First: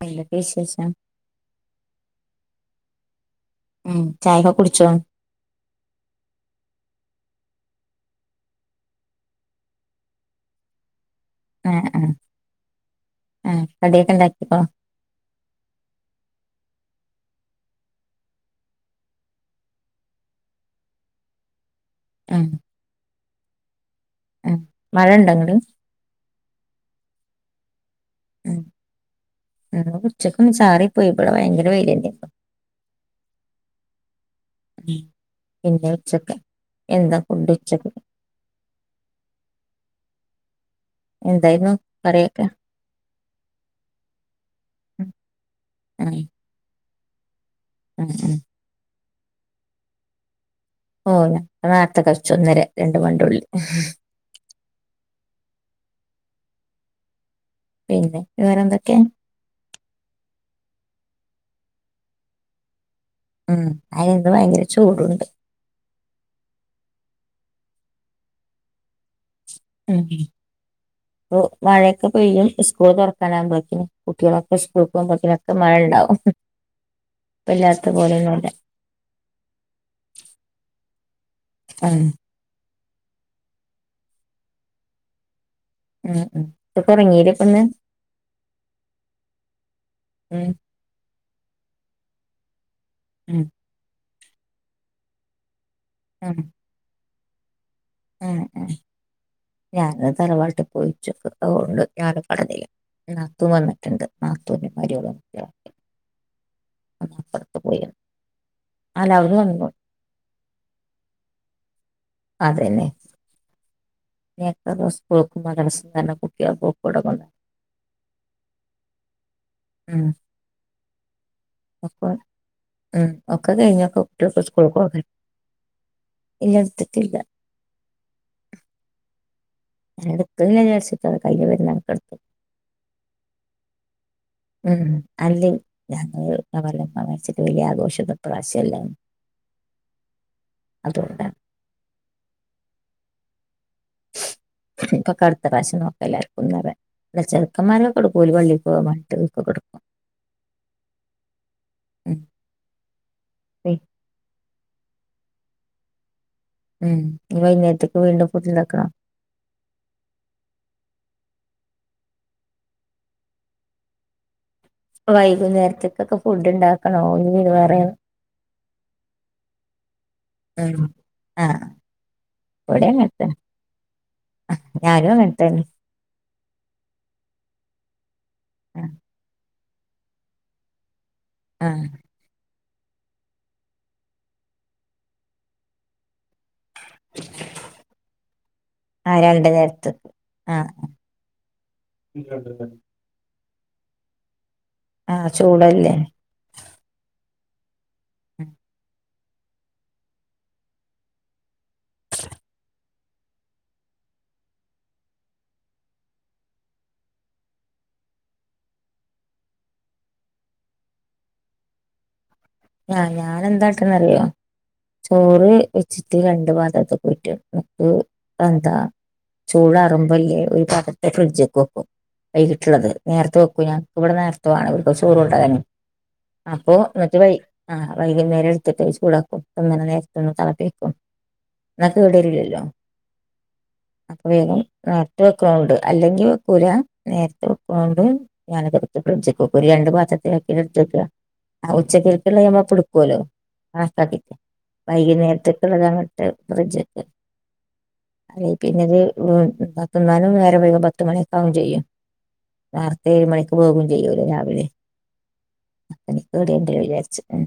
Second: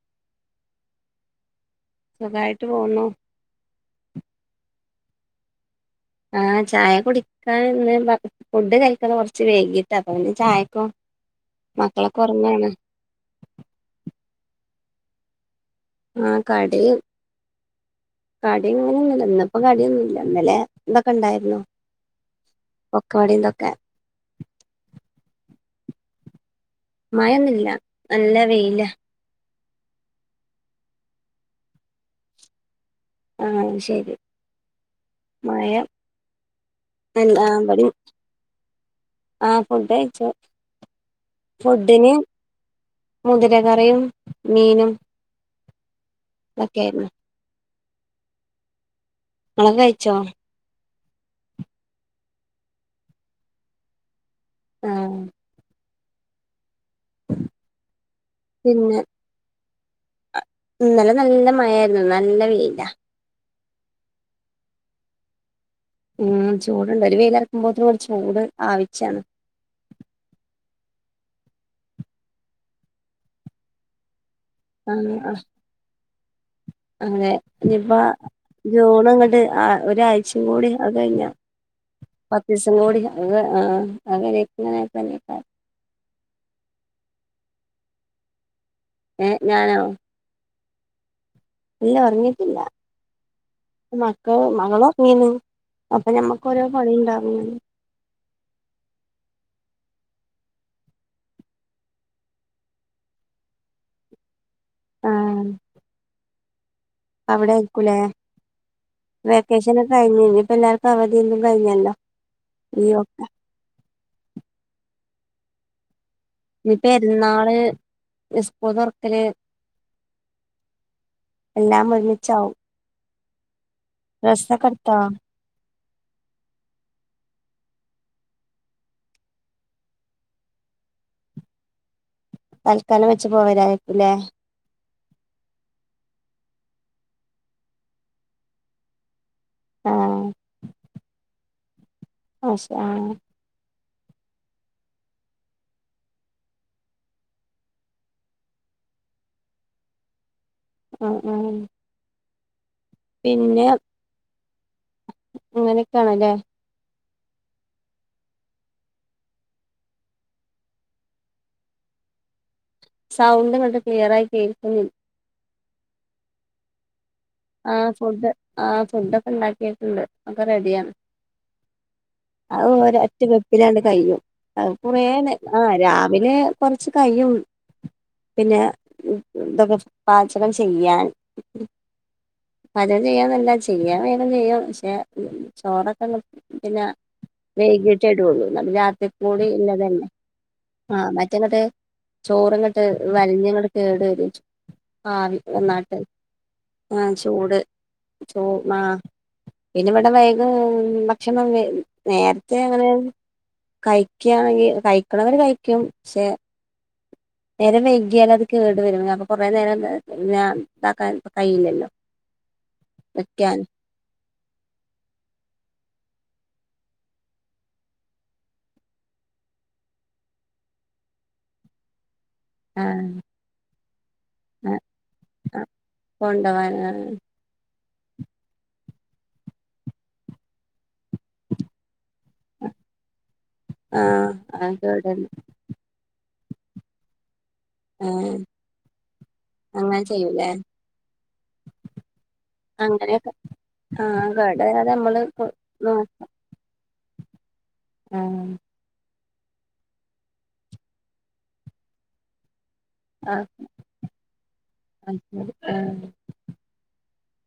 ക്ക് വിശേഷം സുഖായിട്ട് പോണു ഉം ചായൊക്കെ കുടിച്ചോ ആ ചായ കുടിക്കാന്ന് ഫുഡ് കഴിക്കുന്ന കുറച്ച് വേഗീട്ടാ അപ്പൊ പിന്നെ ചായക്കോ അ അ മക്കളൊക്കെ ഒറങ്ങാണ് അ കടിയൊക്കെ ഉണ്ടാക്കിപ്പോ ആ കടി കടിയും ഇങ്ങനെൊന്നുമ ഇന്നപ്പോ കടിയൊന്നുംല്ല ഇന്നലെ എന്തൊക്കെ ഇണ്ടായിരുന്നു ആനു കടിയെന്തൊക്കെ ആ മഴ ഇണ്ടങ്ങ മയൊന്നില്ല നല്ല വെയില ഉച്ചക്ക് ഒന്ന് ചാറി പോയി ഭയങ്കര വെയില്ണ്ട് ആ ശരി ഉം മഴ പിന്നെ ഉച്ചക്ക് എന്താ അ ഫുഡ് ഉച്ചക്ക് ഇവിടേം ആ ഫുഡ കഴി ച്ചു എന്തായിരുന്നു ഫുഡിന് കറിയൊക്കെ മുതിര കറിയും മീനും ആഹ് ഒക്കെയായിരുന്നു ഉം ഉം ഇങ്ങള് കഴിച്ചോ ഓ നേരത്തെ കഴിച്ചു ഒന്നര രണ്ട് മണിന്റെ ഉള്ളില് ആ പിന്നെ വേറെ എന്തൊക്കെഅ ഇന്നല്ലെ നല്ല മഴായിരുന്നു നല്ല വെയില ഉം അയിന്ന് ഭയങ്കര ചൂടുണ്ട് ഉം ചൂടുണ്ട് ഒരു വെയില ഇറക്കുമ്പോത് ഒരു ചൂട് ആവിശാണ് ഉ അ മഴയൊക്കെ പെയ്യും ഈസ്കൂൾ തുറക്കാനാവകുമ്പോളേക്കും ആ കുട്ടികളൊക്കെടുക്കുമ്പോത്തനൊക്കെ മഴയണ്ടാവും അങ്ങനെ ഇനിയിപ്പ ജൂണ ഇങ്ങോട്ട് ഒരാഴ്ചയും കൂടി അത് കഴിഞ്ഞ ഉം പത്ത് കൂടി ആ [unintelligible] ഉം ഉം ഇപ്പൊറങ്ങീട്ട ഇപ്പൊന്ന് ഏ ഞാനോ ഉ അല്ല ഉറങ്ങീട്ടില്ല ങും മക്ക മങ്ങളോക്കമീന്ന് അപ്പൊ നമ്മുക്ക് ഓരോ പണി ഉണ്ടാ ഉ ങ ങാ ഞാന് തറവാട്ടിൽ പോയിച്ചേ അതുകൊണ്ട് നാത്തൂൻ വന്നിട്ടൊണ്ട് ആ [unintelligible] അവിടെ ആയിരിക്കൂലേ അല്ല അവിടുന്ന് വന്നു വെക്കേഷന ഒക്കെ കഴിഞ്ഞ ഇപ്പ എല്ലാർക്കും അവധിയൊന്നും കഴിഞ്ഞല്ലോ ഈയോക്കെ നിയെത്റ ദിവസം കൊടുക്കും [unintelligible] ഇനിപ്പെരുന്നാള് എസ്പോ തൊറക്കല് ഉം എല്ലാം ഒക്കെ ഒരുമ്മിച്ചാവും ഉം ഒക്കെ കഴിഞ്ഞു ഒറ്റ ബസ് സ്കൂളി പോന്നെ എഴത്തിട്ടില്ല എടുക്കാ വിാരിച്ചിട്ട കയ്യി വരുന്ന കണക്കെടുക്കും തൽക്കാലം വെച്ച് പോവരായിരിക്കല്ലേ ഉ അല്ലേ ഞ പറ വച്ചിട്ട് വലിയ ആഘോഷത്തെ പ്രാവശ്യംല്ല ആ അതുകൊണ്ട അശ ആ ഇപ്പൊക്ക അടുത്ത പ്രാവശ്യം നോക്ക എല്ലാർക്കുംന്നല്ല ഇവിടെ ചെറുക്കന്മാരൊക്കെ കൊടുക്കല പള്ളീൽ പോകാൻ വട്ട്ക്കെ കൊടുക്കും ങും ഉം ഉ പിന്നെ അങ്ങനെയൊക്കെയാണല്ലേ ഉം ഇനി വൈകുന്നേരത്തേക്ക് വീണ്ടും ഫുട്ണ്ടാക്കാ സൗണ്ട് പണ്ട് ക്ലിയർ ആയിക്ക വൈകുന്നേരം ഉച്ചക്കൊക്കെ ഫുഡ് ഉണ്ടാക്കണോ ഇനി വേറെ ആഹ് ഫുഡ്‌ ആ ഫുഡ് ഒക്കെ ഉണ്ടാക്കിയിട്ടുണ്ട് ഒക്കെ ഉം റെഡിയാണ് ആഹ് അത് ഇവിടേം ഒര അങ്ങനെ അറ്റ തന്നെ വെപ്പിലാണ്ട് കയും അ കുറേ ഞാനും അങ്ങനെ ആ് തന്നെ രാവിലെ കൊറച്ച് കയും പിന്നെ ആഹ് എന്തൊക്ക പാചകം ചെയ്യാൻ ആഹ പാചകം ചെയ്യന്നല്ല ചെയ്യാൻ വേഗം ചെയ്യാം പക്ഷെ ചോറൊക്കെ പിന്നെ വേകിട്ടെടുള്ളു നമ്മ രാത്രി ആഹ് കൂടി രണ്ട് ഇല്ലത നേരത്ത് തന്നെ ആഹ് ആ മറ്റങ്ങോട്ട് ചോറ്ങ്ങോട്ട് വലഞ്ഞങ്ങ് കേടരും ആഹ ചൂടല്ലേ ആഹ ചൂട് ചൂ മാ പിന്നെ ഇവിടെ വൈഗ ഭക്ഷണം നേരത്തെ അങ്ങനെ കഴിക്കയാണെങ്കിൽ കഴിക്കുന്നവര് കഴിക്കും പക്ഷെ നേരം വൈകിയാൽ അത് കേടു വരുും അപ്പൊ കൊറേ നേരം ഞാൻ ഇതാക്കാൻ കഴിയില്ലല്ലോ ഞാൻ എന്താക്കന്ന അറിയോ ചോറ് വച്ചിട്ട് രണ്ട് പാത്രത്ക്ക് ഊറ്റി വെക്കും എന്താ ചൂട്റുമ്പോല്ലേ ഒരു പാത്രത്തെ ഫ്രിഡ്ജ് ക്കെ വെക്കും വൈകിട്ടുള്ളത് ആഹ് നേരത്തെ വെയ്ക്കും ഞാൻ ഇവിടെ നേരത്തെ വേണം ആഹ് ഇവിടുത്ത ചോറ് ഉണ്ടാക്കാനും ആഹ് കൊണ്ടോവാൻ അപ്പൊ ആഹ് എന്നിട്ട് വൈ ആഹ് വൈകുന്നേരം എടുത്തിട്ട് ചൂടാക്കും [unintelligible] ഒന്ന് തിളപ്പിക്കും എന്നാ കേടരില്ലല്ലോ അപ്പൊ ആഹ് വേഗം അത് കേട് വരും നേരത്തെ വെക്കുന്നുണ്ട് അല്ലെങ്കിൽ [unintelligible] നേര പ്പുണ്ട് ഏഹ് ഞാനത് എടുത്ത് ഫ്രിഡ്ജ്ക്ക്‌ വെക്കും ഒരു രണ്ട് അങ്ങനെ ചെയ്യൂലേ പാത്രത്തിലാക്കി [unintelligible] ആ ഉച്ചക്ക് എടു ടുക്കല്ലോ അങ്ങനെയൊക്കെ ആഹ് കണക്കാക്കിട്ട് കേട് വരാതെ നമ്മള് കൊ വൈകുന്നേരത്തെക്ക്ള്ളത് നോ [unintelligible] [unintelligible] അതെ ആഹ് പിന്നെത് [unintelligible] പത്തുന്നാലും വേറെ വൈക പത്ത് മണിയക്ക ആവും ചെയ്യും നേരത്തെ ഏഴ് ആഹ് മണിക്ക് പോകയും ചെയ്യൂലോ രാവിലെ അത് ശരി ആഹ് അനക്ക്‌ എന്റെ വിചാരിച്ച ച്ച് ഉം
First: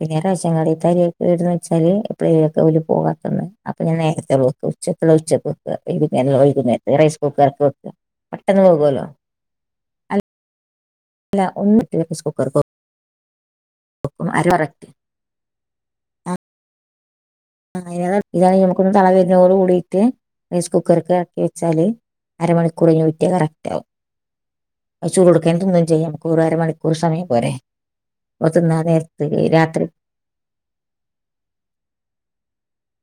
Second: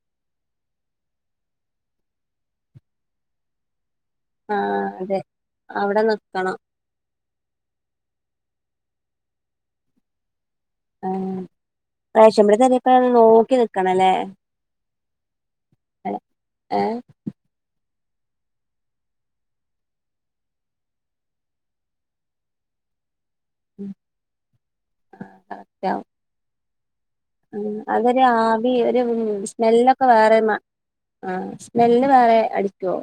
പിന്നെ റേഷൻ കടേത്തെ അരിക്കെടന്ന് വെച്ചാല് ഇപ്പഴേക്കെ [unintelligible] പിന്നെ നേരത്തെ ഉള്ള വക്കും ആഹ് ഉച്ചക്കുള്ള അതെ ഉച്ചക്ക് വക്ക അവിടെ വൈകുന്നേരം ള്ളത് നിക്കണം വൈകുന്നേരത്ത് റൈസ് കുക്കർ ക് വെക്ക പെട്ടന്ന് വേവോലോ അ ആ റേഷൻ പീടിയെത്തെ അരിയൊക്കെ നോക്കി നിക്കണലെ വെക്കും അര കറക്റ്റ് എ ഏ ആ ഇതാണ നമുക്കൊന്ന് തള വരുന്നോട് കൂടിയിട്ട് റൈസ് കുക്കർക്ക് എറക്കി വെച്ചാല് അരമണിക്കൂർ കഴിഞ്ഞാ കറക്റ്റാവും ഏഹ് പ ചൂ കൊടുക്കൻ ഒന്നും ചെയ്യാം [unintelligible] പോരെ ആ അതൊരു അപ്പോൾ ആവി തിന്നാൻ ഒരു നേരത്ത് രാത്രി സ്മെല്ലൊക്കെ വേറെ മാ ആ സ്മെല്ല് വേറെ അടിക്കുവോ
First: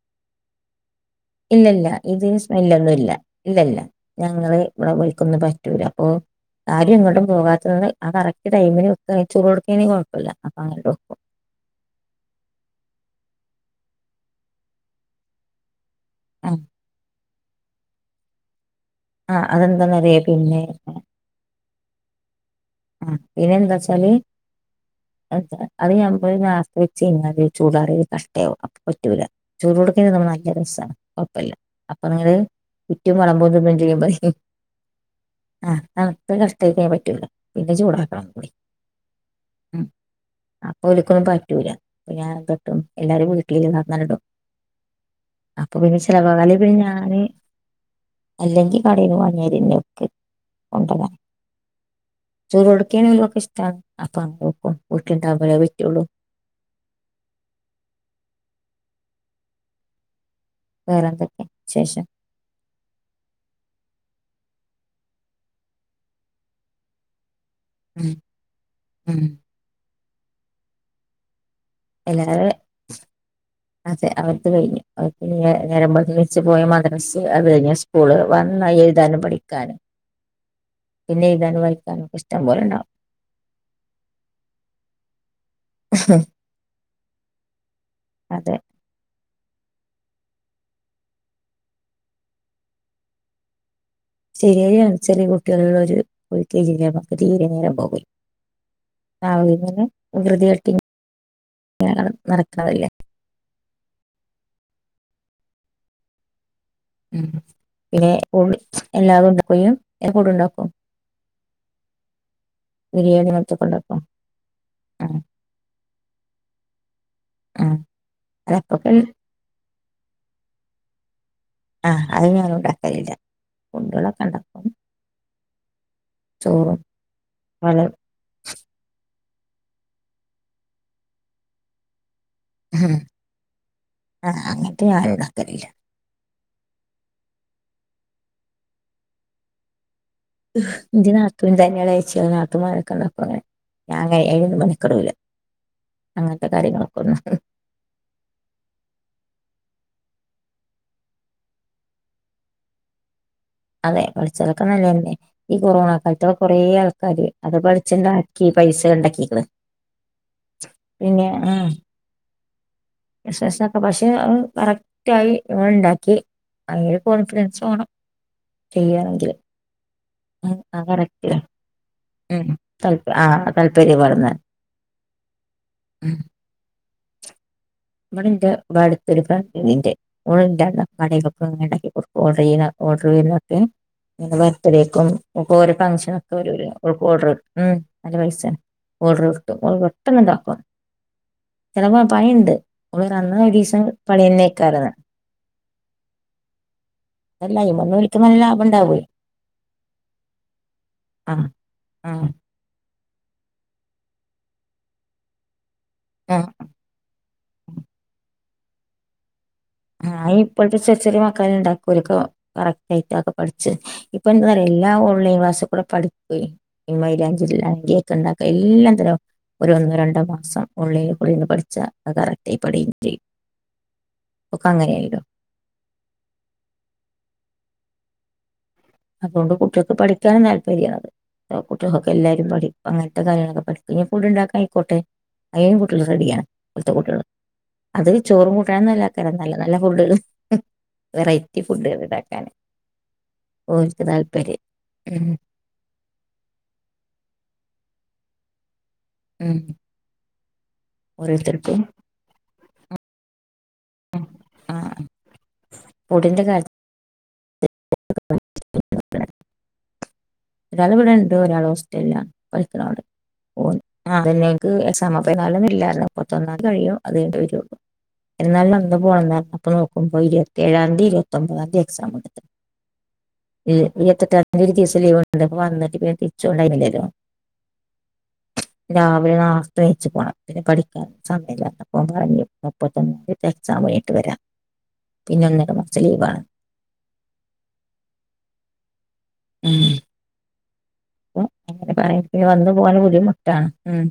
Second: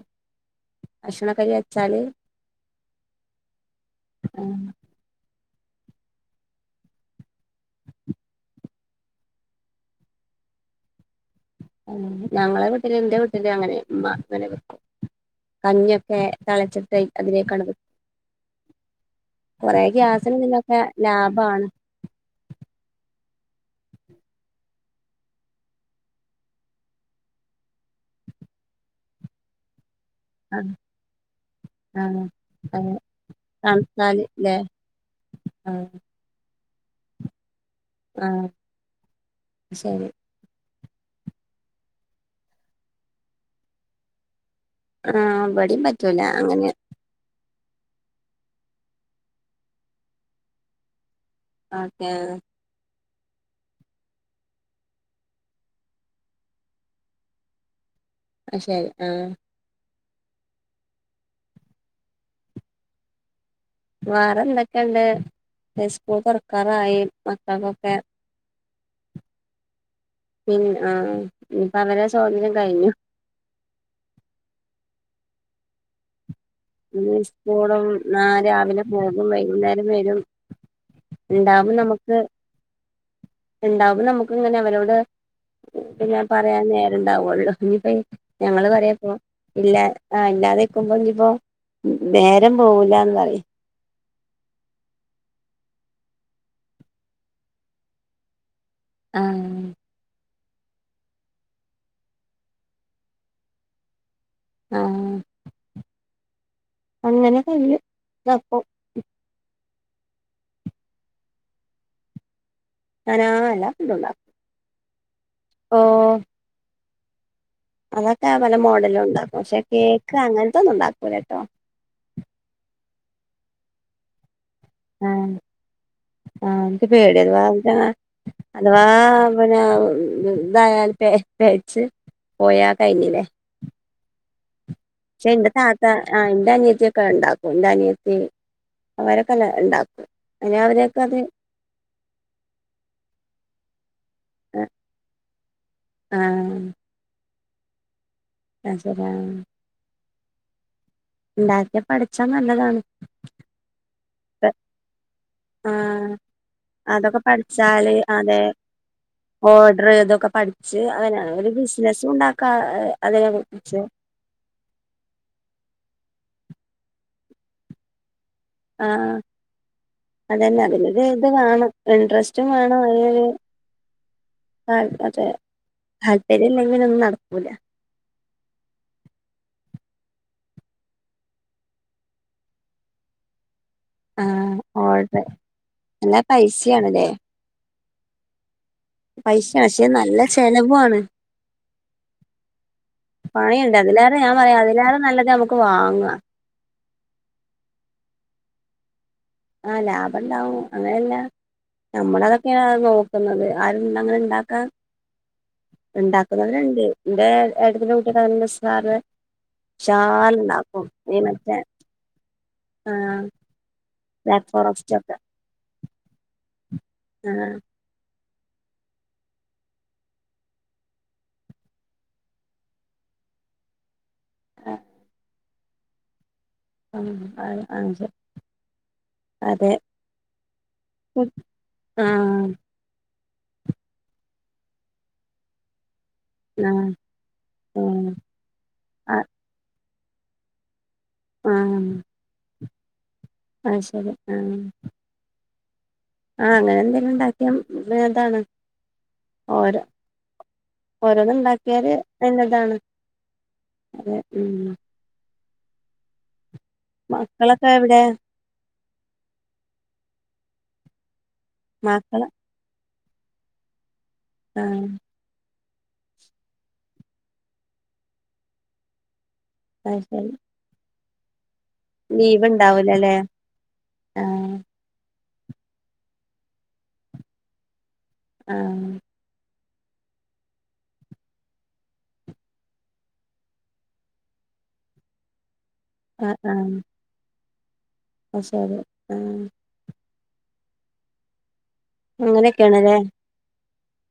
ഭക്ഷണക്കരി ഇല്ലല്ല വെച്ചാല് ഇത് സ്മെല്ലൊന്നും ഇല്ല ഇല്ലല്ല ഞങ്ങള് ഇവിടെ വെയ്ക്കുന്ന പ റ്റൂല്ല അപ്പൊ ആരും എങ്ങട്ടുംപോകാത്തന്ന് ആ കറക്റ്റ് ടൈമിന് തയ്ച്ചു കൊടുക്കുവാണെങ്കി കൊഴപ്പല്ല അപ്പൊ അങ്ങന [unintelligible] ഉം ഞങ്ങളെ വീട്ടില് എന്റെ വീട്ടില് അങ്ങനെ ഉമ്മ അങ്ങനെ വയ്ക്കും കഞ്ഞി ഒ ഒക്കെ ആഹ് തളച്ചിട്ട് അതിനേക്ക ആഹ് കൊറേ അതെന്താന്നറിയോ ഗ്യാസിനും പിന്നെ പിന്നൊക്കെ ലാഭമാണ് ആ പിന്നെ എന്താ വച്ചാല് അത് ഞമ്മള് ലാസ്‌റ്റവെച്ച് കഴിഞ്ഞാല് ചൂടാറി കട്ടേവും അപ്പം പറ്റൂല ചൂടോടെ [unintelligible] നല്ല ആഹ് രസമാണ് കൊഴപ്പില്ല അപ്പൊ ആഹ് നിങ്ങള് അതെ ചറ്റും വളമ്പോന്നും ചെയ്യും പറ തണുത്താല് ല്ലേ ആ് ആഹ് നുത്ത ക [unintelligible] തയ്ക്കാൻ പറ്റൂല്ല പിന്നെ ചൂടാക്കണം ആഹ് ഒന്നൂടി ഉം ശരി അപ്പൊ ഓൽക്കൊന്നും പറ്റൂല അപ്പം ഞാൻ എന്താട്ടും എല്ലാരിം വീട്ടിൽ [unintelligible] ആഹ് അപ്പൊ ഇവടിം പിന്നെ പറ്റൂല ചിലവാകല് അങ്ങനെ പിന്നെ ഞാന് അല്ലെങ്കിൽ കടെന്ന് വാങ്ങ്യാതിരി [unintelligible] ആക്കെ [unintelligible] ഇഷ്ടമാണ് അപ്പൊ [unintelligible] വീട്ടിണ്ടാവകുമ്പോലേ പറ്റുള്ളു ശരി ആഹ് ആഹ് വേറെന്തൊക്കെ വിശേഷം വേറെ എന്തൊക്കെയുണ്ട് ഹൈസ്കൂൾ തുറക്കാറായി പത്തകൊക്കെ ഉം ഉം പിൻ ആഹ് ഇനിപ്പ അവരെ എല്ലാവേ സ്വാതന്ത്ര്യം കഴിഞ്ഞു അതെ അവിടുത്തെ കഴിഞ്ഞു അ പിന്നെ നേരം പോ [unintelligible] ഛ പോയ മദ്രസ് അത് കഴിഞ്ഞാ സ്കൂളും സ്കൂള് ആ വന്നാഎഴുതാനും പഠിക്കാനും പിന്നെ എഴുതാനും ഉണ്ടാവും വായിക്കാനും നമുക്ക് ഒക്കെ ഇഷ്ടം പോലെ ഉണ്ടാവും ഉണ്ടാവും നമക്ക് ഇങ്ങനെ അവരോട് പറയാൻ നേരം ഉണ്ടാവുള്ളു ഇനിപ്പോ അതെ ഞങ്ങള് പറയേപ്പോ ഇല്ല ആഹ് ഇല്ലാതെക്കുമ്പോ പ്പോ നേരം പോവൂലാന്ന് പറയ് ശരിയാ ചെറിയ കുട്ടികളുള്ളോര് [unintelligible] തീരെ നേരം പോകും ആവൂ ആഹ് ഇങ്ങനെ [unintelligible] തീ [unintelligible] നടക്കാൻ വയ്യ ആഹ് ഉം അങ്ങനെ കയ്യും പിന്നെ ഉള്ളിൽ ഇതാക്കും [unintelligible] എപ്പോടുംണ്ടാക്കും ഞാനാ ബിരിയാണി [unintelligible] എല്ലാ ക്കൊണ്ടപ്പ ഫുഡും ഉണ്ടാക്കും ആ ഓ ഉം അതൊക്കെ പല അതൊക്കെ മോഡലും ഉണ്ടാക്കും ക്ഷെ കേക്ക് അങ്ങനത്തൊന്നും ഉണ്ടാക്കൂല ട്ടോ ആഹ് അത് ഞാൻ ഉണ്ടാക്കയില്ല കുണ്ടകളൊക്കെ ഉണ്ട ആ ചോറും എക്ക് പേടി അത്വാ പല അഥവാ പ ഞാൻ തായാൽ പേ പേച്ച് പോയാ കഴിഞ്ഞില്ലേ ആഹ ച്ചേ ന്റെ താത്ത അ ന്റെ അനിയത്തിയൊക്കെ ഉണ്ടാക്കും ന്റെ അനിയത്തി അവരൊക്കെഞ്ഞെ ഉണ്ടാക്കും അനെ അവരൊക്കെ ന്റെ അത് നാത്തൂൻ തന്നെളേച്ചി [unintelligible] അങ്ങനെ ഞാനങ്ങ മെനക്കെടൂല അങ്ങനത്തെ കാര്യങ്ങളൊക്കൊന്നും പശ ര ഉണ്ടാക്കിയ പഠിച്ചാ നല്ലതാണ് അതെ പഠിച്ചതൊക്കെ നല്ലന്നെ ഈ കൊറോണ ആഹ് കാലത്തുള്ള കൊറേ അതൊക്കെ ആൾക്കാര് അത് പഠിച്ചാല് അതെ പഠിച്ചുണ്ടാക്കി പൈസ ഉണ്ടാക്കി ഓർഡർ ഇതൊക്കെ പഠിച്ച് അവന പിന്നെ ഒരു ആ ബിസിനസ്സും ഉണ്ടാക്കാ അതിനെ വിഷഷൊക്കെ കുറിച്ച് പക്ഷെ കറക്റ്റ് ആായി ങ്ങൾ ഇണ്ടാക്കി ഭയങ്കര കോൺഫിഡൻസ് വാണം ആഹ ഉം, അതല്ലെ ആ അതിലൊ ഇത് കറക്റ്റ് വേണം ഇൻട്രസ്റ്റും വേണം താല്പ ആ അതിര് താല്പര്യം പറഞ്ഞ താ അതെ താല്പര്യം ഇല്ലെങ്കി പിന്നെ ഒന്നു നട ഉല [unintelligible] ഓഡർ ചെയ്യന ഓർഡർ ചെയ്യന ഏഹ് വളെ ആഹ് ബർത്ത്ഡേക്കും ഓർഡർ ഒക്കെ ഒരോ നല്ല ഫംഗ്ഷനക്കെ വരൂലേ ഓൾക്ക് പൈസയാണല്ലേ ഓർഡറ് ഉം നല്ല പൈസാ ഓടർക്ക പൈസ പക്ഷെ പെട്ടെന്ന് നല്ല ഇണ്ടാക്ക ചെലവുമാണ് ചിലപ്പോ പയുണ്ട് പണിയുണ്ട് അതിലറെ ഞാൻ പറയാ അതിലേറെ നല്ലത നമുക്ക് വാങ്ങാ അല്ല ഇ മന്നന്ന് വിളിക്ക നല്ല ലാഭം ഇണ്ടാവൂ ആ ലാഭംണ്ടാവും അങ്ങനെയല്ല ആ ആ നമ്മളതൊക്കെയ നോ ക്കന്നത് ആരുങ്ങനെ ഇണ്ടാക്കാ ആ ഇണ്ടാക്കുന്നവരുണ്ട് ഇന്റെ ഏട്ടത്തിൻ്റെ കുട്ടിക്കെ നല്ല [unintelligible] ആഹ് ഇപ്പോഴത്തെ ഉഷാറുണ്ടാക്കും ചെറ ഈ ചെറിയ മക്കാല മറ്റേ ഇണ്ടാക്കൂലൊക്കെ കറക്റ്റ് ആ ആയിട്ടൊക്കെ പഠിച്ചച്ച് ഇപ്പ എന്താ ബ്ലാക്ക് പറയാ എല്ലാ ഫോറസ്റ്റ് ഒക്കെ ഓൺലൈ ക്ലാസ്ൽക്കൂടെ പഠിക്കുവെ ഈ ആ മൈലാഞ്ചില്ലാ കേക്ക്ണ്ട എല്ലാ തരം ഒരു ഒന്നോ രണ്ടോ മാസം ഓൺലൈനിളന്ന് പഠിച്ചാ കറക്റ്റായി പഠിയും ചെയ്യും ഒക്കെ ആ അങ്ങനെയയില്ലോ ആ അ [unintelligible] അതുകൊണ്ട് കുട്ടികൾക്ക് പഠിക്കാനൻ താല്പര്യാണത് ആ കുട്ടികൾൊക്കെ എല്ലാരും പഠിക്കും അങ്ങനെ കാര്യങ്ങളൊക്കെ പഠിക്കും ഇനി ഫുഡുണ്ടാക്കനായിക്കോട്ടെ [inaudible] റെഡിയാ ആ ഇവിടുത്തെ കുട്ടൃള് ആ അത് ചോറും കൂട്ടാനുവൊന്നുവല്ല വെറെ നല്ല നല്ല [unintelligible] ആ വെറൈറ്റി ഫുഡുകൾ ഇണ്ടാക്കാന് അത് ഓൽക്ക് ശരി താൽപര്യം ഉം ആഹ അങ്ങനെ എന്തെങ്കിലും ഉണ്ടാക്കിയ ഭേദാണ് ഉം ഓരോ ഓരോന്ന് ഓരോരുത്തർക്കും ഉണ്ടാക്കിയാല് [unintelligible] അതെ ഉം ആഹ ഫഡിന്റെ കാര്യ മക്കളൊക്കെ എവിടെ എല്ലാവരും ഇവി ഇവിടൊരാൾ മക്കള് ഹോസ്റ്റലിലാണ് [inaudible] ഓൻ ആ അതെനിക്ക് ആഹ് എക്സാമാ [unintelligible] ഇല്ല നുപ്പതൊന്നാതി കഴിയും അത് കഴിഞ്ഞിട്ടെ വറൊള്ളൂ. എല്ലാവരും അന്ന് പാകാന്നാ അപ്പോ അത് നോക്കുമ്പോ ശരി ഇരുപത്തേഴാന്തി [unintelligible] [unintelligible] എക്സാം [unintelligible] ലീവ് ഉണ്ടാവൂലല്ലേ അ് ഇരുപത്തെട്ടാം ആഹ് തിഒരു ദിവസം ലീവാണ് എന്റെപ്പോ വന്നിട്ട് പിന്നെ തിരിച്ചോണ്ടായിന്നില്ലല്ലോ ആഹ് രാവിലെ ന്നാ [unintelligible] പോണം പിന്നെ പഠിക്കാൻ സമയല്ലാത്തപ്പോം പറഞ്ഞ് മുപ്പത്തൊന്നാം എക്സാം കഴിഞ്ഞിട്ട് വരാം പിന്നെ അന്നേരം ആ ആ [unintelligible] ഉം അപ്പൊ അങ്ങനെ പറയല്ലേ വന്നു പോകാൻ ബുദ്ധിമുട്ടാണ് ഉം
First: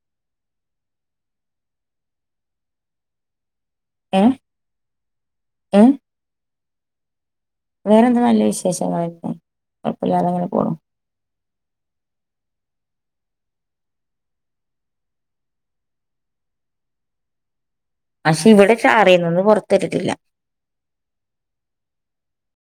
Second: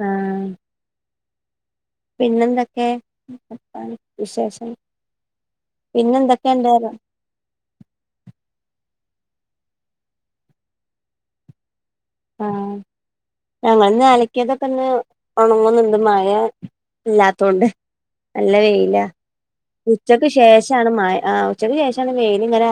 ആ പിന്നെന്തെക്കെ ഏ വിശേഷം പിന്നെന്തൊ എൻ്റെ ന്ന് വേറെ എന്ത നല്ല വിശേഷങ്ങള് ഇപ്പം കൊഴപ്പമില്ലാതെ അങ്ങനെ പോണ് ആ ഞങ്ങന്ന് അലക്കതൊക്കെ ഒന്ന് ഉണങ്ങുന്നുണ്ട് മായ ഇല്ലാത്തോണ്ട് പക്ഷെ നല്ല ഇവിടെ വെയില ചാറിന്നു ഇന്ന് പുറത്തിട്ടിട്ടില്ല ഉച്ചക്ക് ശേഷമാണ് മ ആഹ് ഉച്ചക്ക് ശേഷമാണ് വെയി ഞ്ങ്ങനെ